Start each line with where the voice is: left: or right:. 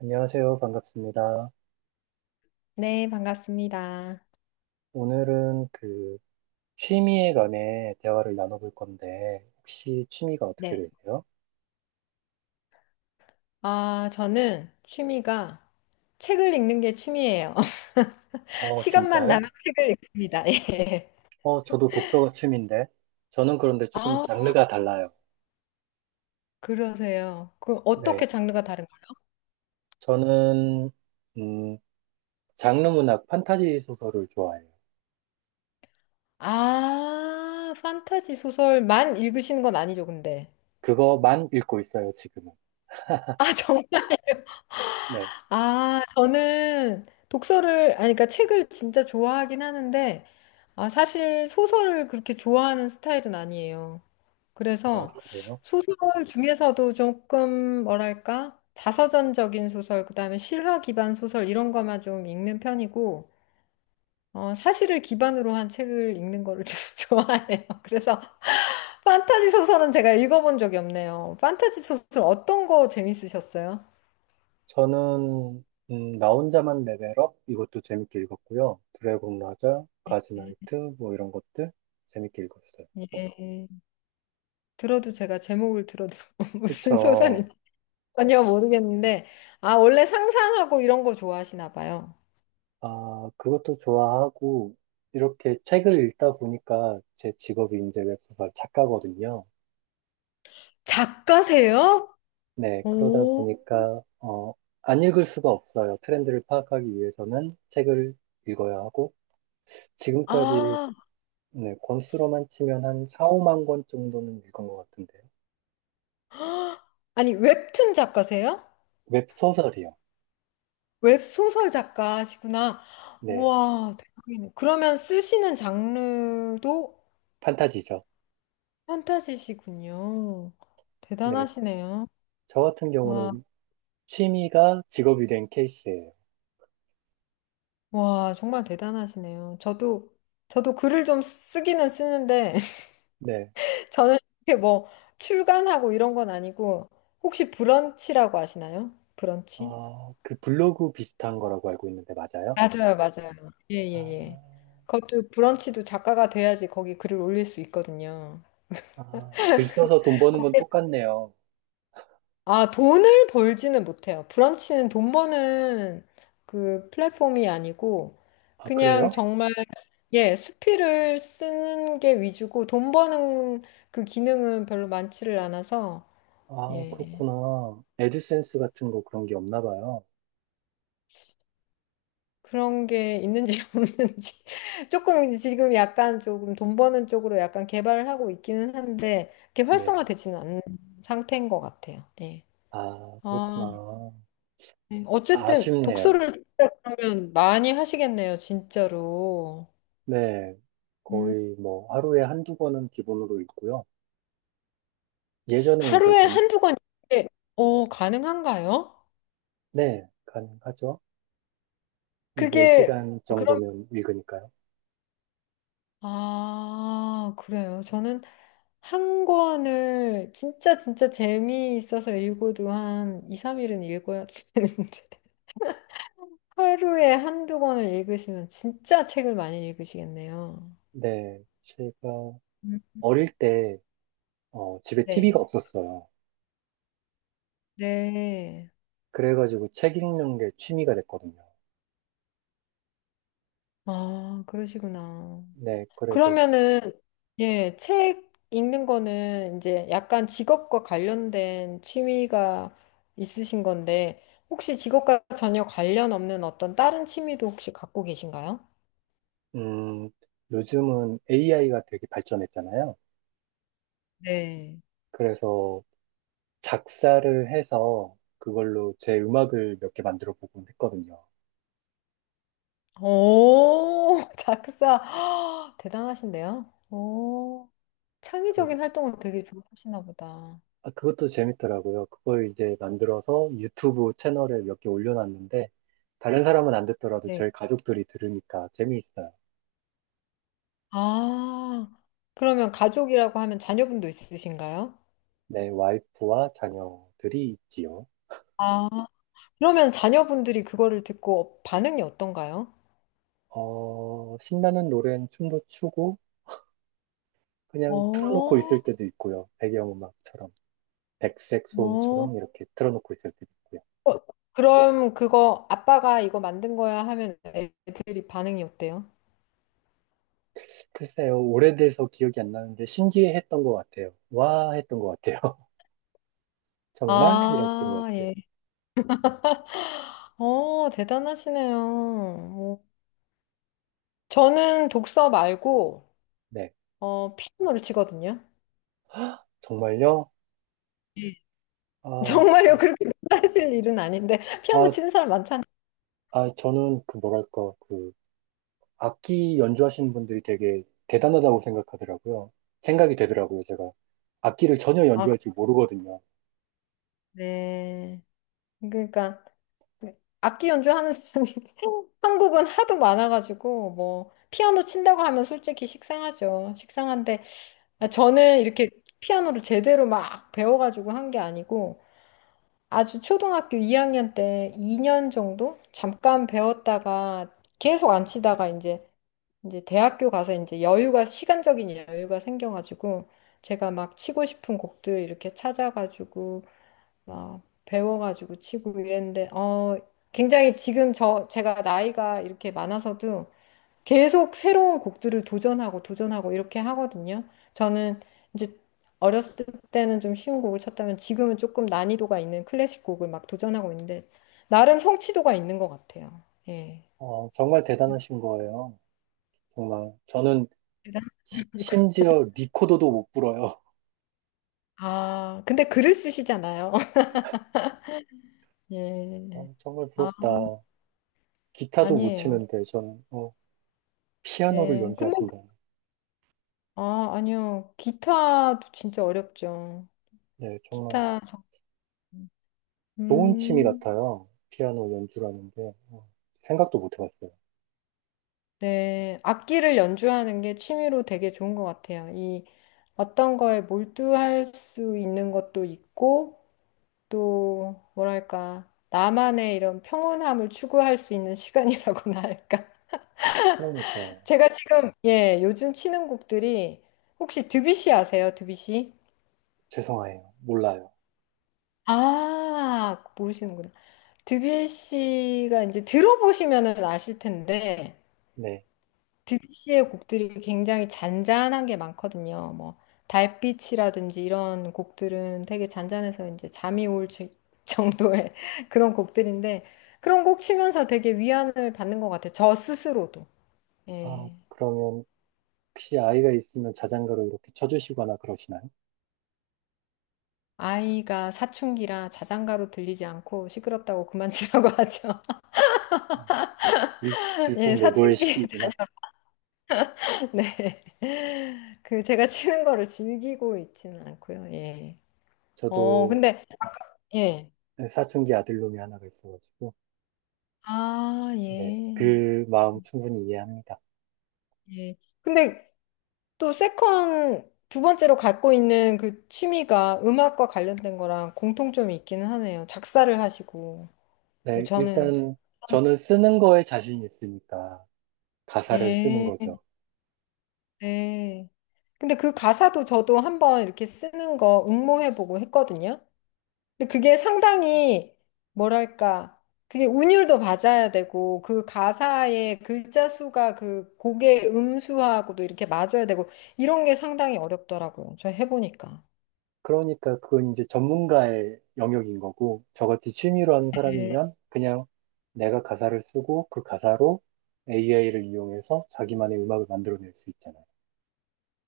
right: 안녕하세요. 반갑습니다.
left: 네, 반갑습니다.
right: 오늘은 취미에 관해 대화를 나눠볼 건데, 혹시 취미가 어떻게
left: 네.
right: 되세요?
left: 아, 저는 취미가 책을 읽는 게 취미예요.
right: 어,
left: 시간만
right: 진짜요?
left: 나면 책을 읽습니다. 예.
right: 저도 독서가 취미인데, 저는 그런데 조금
left: 아,
right: 장르가 달라요.
left: 그러세요. 그
right: 네.
left: 어떻게 장르가 다른가요?
right: 저는, 음, 장르 문학 판타지 소설을 좋아해요.
left: 아, 판타지 소설만 읽으시는 건 아니죠, 근데.
right: 그거만 읽고 있어요, 지금은.
left: 아, 정말.
right: 네.
left: 아, 저는 독서를, 아니, 그러니까 책을 진짜 좋아하긴 하는데, 아, 사실 소설을 그렇게 좋아하는 스타일은 아니에요.
right: 아,
left: 그래서
right: 그래요?
left: 소설 중에서도 조금 뭐랄까? 자서전적인 소설, 그다음에 실화 기반 소설 이런 거만 좀 읽는 편이고 어, 사실을 기반으로 한 책을 읽는 거를 좀 좋아해요. 그래서 판타지 소설은 제가 읽어본 적이 없네요. 판타지 소설 어떤 거 재밌으셨어요?
right: 저는, 나 혼자만 레벨업? 이것도 재밌게 읽었고요. 드래곤 라자, 가즈나이트, 뭐 이런 것들 재밌게 읽었어요.
left: 예, 들어도 제가 제목을 들어도 무슨
right: 그쵸.
left: 소설인지 전혀 모르겠는데 아, 원래 상상하고 이런 거 좋아하시나 봐요.
right: 아, 그것도 좋아하고, 이렇게 책을 읽다 보니까 제 직업이 이제 웹소설 작가거든요.
left: 작가세요?
right: 네, 그러다
left: 오,
right: 보니까, 안 읽을 수가 없어요. 트렌드를 파악하기 위해서는 책을 읽어야 하고, 지금까지
left: 아,
right: 네, 권수로만 치면 한 4, 5만 권 정도는 읽은 것 같은데요.
left: 아니, 웹툰 작가세요?
right: 웹소설이요.
left: 웹소설 작가시구나.
right: 네,
left: 우와, 대박이네. 그러면 쓰시는 장르도
right: 판타지죠.
left: 판타지시군요.
right: 네,
left: 대단하시네요.
right: 저 같은
left: 와,
right: 경우는 취미가 직업이 된 케이스예요.
left: 와, 정말 대단하시네요. 저도, 글을 좀 쓰기는 쓰는데,
right: 네,
left: 저는 이렇게 뭐, 출간하고 이런 건 아니고, 혹시 브런치라고 아시나요? 브런치?
right: 그 블로그 비슷한 거라고 알고 있는데 맞아요?
left: 맞아요, 맞아요. 예,
right: 아,
left: 예, 예. 그것도 브런치도 작가가 돼야지 거기 글을 올릴 수 있거든요.
right: 아, 글 써서 돈 버는 건 똑같네요.
left: 아, 돈을 벌지는 못해요. 브런치는 돈 버는 그 플랫폼이 아니고,
right: 아,
left: 그냥
right: 그래요?
left: 정말, 예, 수필을 쓰는 게 위주고, 돈 버는 그 기능은 별로 많지를 않아서,
right: 아,
left: 예.
right: 그렇구나. 애드센스 같은 거 그런 게 없나 봐요.
left: 그런 게 있는지 없는지. 조금 지금 약간 조금 돈 버는 쪽으로 약간 개발을 하고 있기는 한데, 그렇게
right: 네.
left: 활성화되지는 않는 상태인 것 같아요. 예.
right: 아, 그렇구나.
left: 아. 네, 어쨌든
right: 아쉽네요.
left: 독서를 진짜 그러면 많이 하시겠네요, 진짜로.
right: 네.
left: 음,
right: 거의 뭐 하루에 한두 번은 기본으로 읽고요. 예전에 이제
left: 하루에
right: 좀,
left: 한두 권 이게 가능한가요?
right: 네, 가능하죠.
left: 그게
right: 4시간
left: 어, 그럼
right: 정도면 읽으니까요.
left: 아, 그래요. 저는 한 권을 진짜 진짜 재미있어서 읽어도 한 2, 3일은 읽어야 되는데 하루에 한두 권을 읽으시면 진짜 책을 많이 읽으시겠네요.
right: 네. 제가
left: 음.
right: 어릴 때 집에 TV가
left: 네.
right: 없었어요.
left: 네.
right: 그래가지고 책 읽는 게 취미가 됐거든요.
left: 아, 그러시구나.
right: 네, 그래서,
left: 그러면은, 예, 책 읽는 거는 이제 약간 직업과 관련된 취미가 있으신 건데, 혹시 직업과 전혀 관련 없는 어떤 다른 취미도 혹시 갖고 계신가요?
right: 음, 요즘은 AI가 되게 발전했잖아요.
left: 네.
right: 그래서 작사를 해서 그걸로 제 음악을 몇 개 만들어 보곤 했거든요.
left: 오, 작사. 대단하신데요? 오,
right: 그,
left: 창의적인 활동을 되게 좋아하시나 보다.
right: 아, 그것도 재밌더라고요. 그걸 이제 만들어서 유튜브 채널에 몇 개 올려놨는데, 다른 사람은 안 듣더라도
left: 네.
right: 저희 가족들이 들으니까 재미있어요.
left: 아, 그러면 가족이라고 하면 자녀분도 있으신가요?
right: 네, 와이프와 자녀들이 있지요.
left: 아, 그러면 자녀분들이 그거를 듣고 반응이 어떤가요?
right: 어, 신나는 노래는 춤도 추고, 그냥 틀어놓고
left: 어,
right: 있을 때도 있고요. 배경음악처럼, 백색
left: 어.
right: 소음처럼 이렇게 틀어놓고 있을 때도 있고요.
left: 어, 그럼 그거 아빠가 이거 만든 거야 하면 애들이 반응이 어때요?
right: 글쎄요, 오래돼서 기억이 안 나는데 신기해했던 것 같아요. 와 했던 것 같아요. 정말? 이랬던
left: 아,
right: 것 같아요.
left: 예. 어, 대단하시네요. 뭐, 저는 독서 말고,
right: 네,
left: 어, 피아노를 치거든요.
right: 정말요?
left: 예.
right: 아,
left: 정말요,
right: 전-
left: 그렇게 놀라실 일은 아닌데, 피아노
right: 아,
left: 치는 사람 많잖아요.
right: 아, 저는 뭐랄까, 악기 연주하시는 분들이 되게 대단하다고 생각하더라고요. 생각이 되더라고요, 제가. 악기를 전혀
left: 아,
right: 연주할 줄 모르거든요.
left: 네. 그러니까, 악기 연주하는 사람이 한국은 하도 많아가지고, 뭐, 피아노 친다고 하면 솔직히 식상하죠. 식상한데,
right: 아,
left: 아, 저는 이렇게 피아노를 제대로 막 배워가지고 한 게 아니고 아주 초등학교 2학년 때 2년 정도 잠깐 배웠다가 계속 안 치다가 이제 대학교 가서 이제 여유가 시간적인 여유가 생겨가지고 제가 막 치고 싶은 곡들 이렇게 찾아가지고 막 배워가지고 치고 이랬는데 어 굉장히 지금 제가 나이가 이렇게 많아서도 계속 새로운 곡들을 도전하고 도전하고 이렇게 하거든요. 저는 이제 어렸을 때는 좀 쉬운 곡을 쳤다면 지금은 조금 난이도가 있는 클래식 곡을 막 도전하고 있는데 나름 성취도가 있는 것 같아요. 예.
right: 정말 대단하신 거예요. 정말. 저는
left: 대단하시고.
right: 심지어 리코더도 못 불어요.
left: 아, 근데 글을 쓰시잖아요. 예.
right: 정말
left: 아,
right: 부럽다. 기타도 못
left: 아니에요.
right: 치는데 전 피아노를
left: 네. 근데
right: 연주하신다.
left: 아, 아니요. 기타도 진짜 어렵죠.
right: 네, 정말
left: 기타
right: 좋은 취미
left: 음,
right: 같아요. 피아노 연주라는 게 어, 생각도 못 해봤어요.
left: 네. 악기를 연주하는 게 취미로 되게 좋은 것 같아요. 이 어떤 거에 몰두할 수 있는 것도 있고, 또, 뭐랄까, 나만의 이런 평온함을 추구할 수 있는 시간이라고나 할까.
right: 그러니까
left: 제가 지금, 예, 요즘 치는 곡들이, 혹시 드뷔시 아세요? 드뷔시?
right: 죄송해요. 몰라요.
left: 아, 모르시는구나. 드뷔시가 이제 들어보시면은 아실 텐데,
right: 네.
left: 드뷔시의 곡들이 굉장히 잔잔한 게 많거든요. 뭐 달빛이라든지 이런 곡들은 되게 잔잔해서 이제 잠이 올 정도의 그런 곡들인데 그런 곡 치면서 되게 위안을 받는 것 같아요. 저 스스로도.
right: 아,
left: 예.
right: 그러면 혹시 아이가 있으면 자장가로 이렇게 쳐주시거나 그러시나요?
left: 아이가 사춘기라 자장가로 들리지 않고 시끄럽다고 그만 치라고 하죠.
right: 어, 일,
left: 예,
right: 일풍노도의 시
left: 사춘기
right: 기구나
left: 자녀. 네. 그 제가 치는 거를 즐기고 있지는 않고요. 예. 어,
right: 저도
left: 근데 예.
right: 사춘기 아들놈이 하나가 있어가지고
left: 아,
right: 네,
left: 예.
right: 그 마음 충분히 이해합니다.
left: 예. 근데 또 세컨 두 번째로 갖고 있는 그 취미가 음악과 관련된 거랑 공통점이 있기는 하네요. 작사를 하시고. 뭐
right: 네,
left: 저는
right: 일단 저는 쓰는 거에 자신이 있으니까 가사를 쓰는
left: 예.
right: 거죠.
left: 네. 근데 그 가사도 저도 한번 이렇게 쓰는 거 응모해보고 했거든요. 근데 그게 상당히 뭐랄까 그게 운율도 맞아야 되고 그 가사의 글자 수가 그 곡의 음수하고도 이렇게 맞아야 되고 이런 게 상당히 어렵더라고요. 저 해보니까.
right: 그러니까 그건 이제 전문가의 영역인 거고 저같이 취미로 하는
left: 네.
right: 사람이면 그냥 내가 가사를 쓰고 그 가사로 AI를 이용해서 자기만의 음악을 만들어낼 수 있잖아요.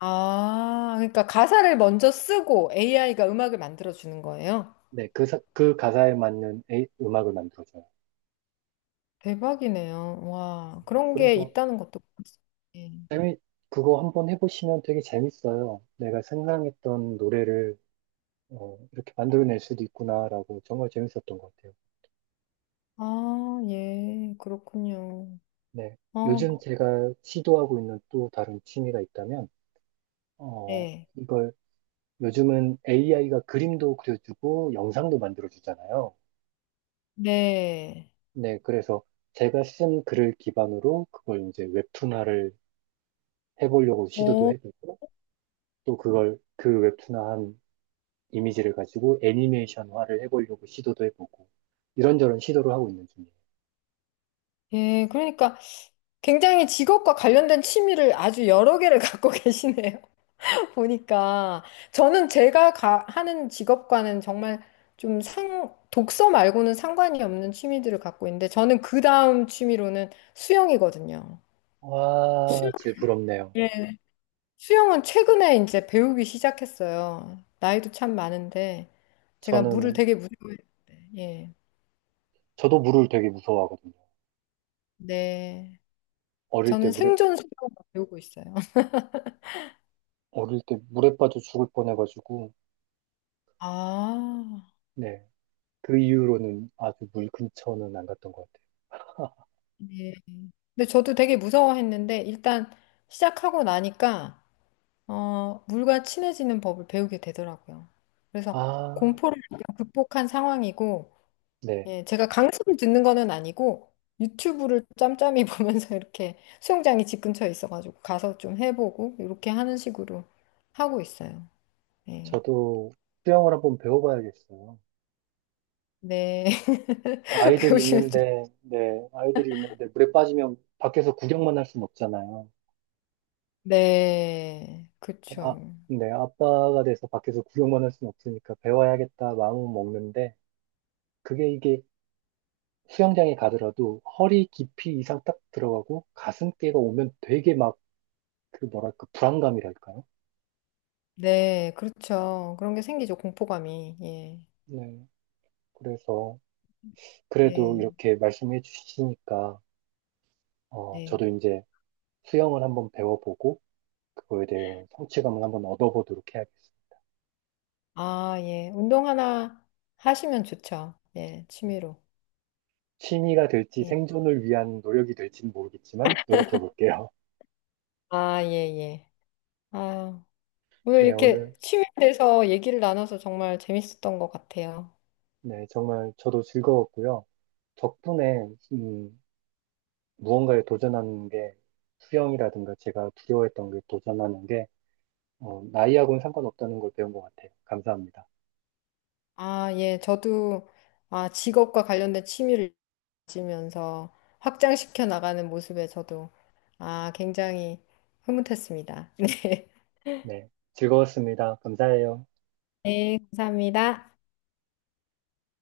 left: 아, 그러니까 가사를 먼저 쓰고 AI가 음악을 만들어 주는 거예요?
right: 네, 그 가사에 맞는 음악을 만들어줘요.
left: 대박이네요. 와, 그런 게
right: 그래서
left: 있다는 것도 몰랐어요. 예.
right: 재미, 그거 한번 해보시면 되게 재밌어요. 내가 생각했던 노래를 이렇게 만들어낼 수도 있구나라고 정말 재밌었던 것 같아요.
left: 아, 예, 그렇군요.
right: 네.
left: 어,
right: 요즘 제가 시도하고 있는 또 다른 취미가 있다면, 어,
left: 네.
right: 이걸 요즘은 AI가 그림도 그려주고 영상도 만들어주잖아요.
left: 네.
right: 네. 그래서 제가 쓴 글을 기반으로 그걸 이제 웹툰화를 해보려고 시도도
left: 오,
right: 해보고, 또 그걸 그 웹툰화한 이미지를 가지고 애니메이션화를 해보려고 시도도 해보고, 이런저런 시도를 하고 있는 중이에요.
left: 예, 그러니까 굉장히 직업과 관련된 취미를 아주 여러 개를 갖고 계시네요. 보니까. 저는 제가 하는 직업과는 정말 좀 독서 말고는 상관이 없는 취미들을 갖고 있는데, 저는 그 다음 취미로는 수영이거든요.
right: 와,
left: 수영,
right: 제 부럽네요.
left: 예. 수영은 최근에 이제 배우기 시작했어요. 나이도 참 많은데, 제가 물을
right: 저는,
left: 되게 무서워했는데, 예.
right: 저도 물을 되게 무서워하거든요.
left: 네.
right: 어릴 때
left: 저는
right: 물에
left: 생존 수영을 배우고 있어요.
right: 어릴 때 물에 빠져 죽을 뻔해가지고,
left: 아,
right: 네. 그 이후로는 아주 물 근처는 안 갔던 것 같아요.
left: 네. 근데 저도 되게 무서워했는데 일단 시작하고 나니까 어, 물과 친해지는 법을 배우게 되더라고요. 그래서
right: 아,
left: 공포를 약간 극복한 상황이고
right: 네.
left: 예, 제가 강습을 듣는 거는 아니고 유튜브를 짬짬이 보면서 이렇게 수영장이 집 근처에 있어가지고 가서 좀 해보고 이렇게 하는 식으로 하고 있어요. 예.
right: 저도 수영을 한번 배워봐야겠어요.
left: 네. 배우시면 좀.
right: 네. 아이들이 있는데 물에 빠지면 밖에서 구경만 할 순 없잖아요.
left: 네. 그렇
right: 아,
left: 죠
right: 네. 아빠가 돼서 밖에서 구경만 할 순 없으니까 배워야겠다 마음은 먹는데, 그게 이게 수영장에 가더라도 허리 깊이 이상 딱 들어가고 가슴께가 오면 되게 막 뭐랄까 불안감이랄까요?
left: 네. 그렇죠. 그런 게 생기죠. 공포감이. 예.
right: 네. 그래서 그래도
left: 네.
right: 이렇게 말씀해 주시니까
left: 네.
right: 저도 이제 수영을 한번 배워보고 그거에 대한 성취감을 한번 얻어보도록 해야겠어요.
left: 아, 예. 운동 하나 하시면 좋죠. 예, 취미로.
right: 취미가 될지
left: 예.
right: 생존을 위한 노력이 될지는 모르겠지만 노력해 볼게요.
left: 아, 예, 예. 아, 오늘
right: 네,
left: 이렇게
right: 오늘
left: 취미에 대해서 얘기를 나눠서 정말 재밌었던 것 같아요.
right: 네, 정말 저도 즐거웠고요. 덕분에 무언가에 도전하는 게 수영이라든가 제가 두려워했던 게 도전하는 게 나이하고는 상관없다는 걸 배운 것 같아요. 감사합니다.
left: 아, 예. 저도 아, 직업과 관련된 취미를 가지면서 확장시켜 나가는 모습에 저도 아, 굉장히 흐뭇했습니다. 네.
right: 네, 즐거웠습니다. 감사해요.
left: 네, 감사합니다.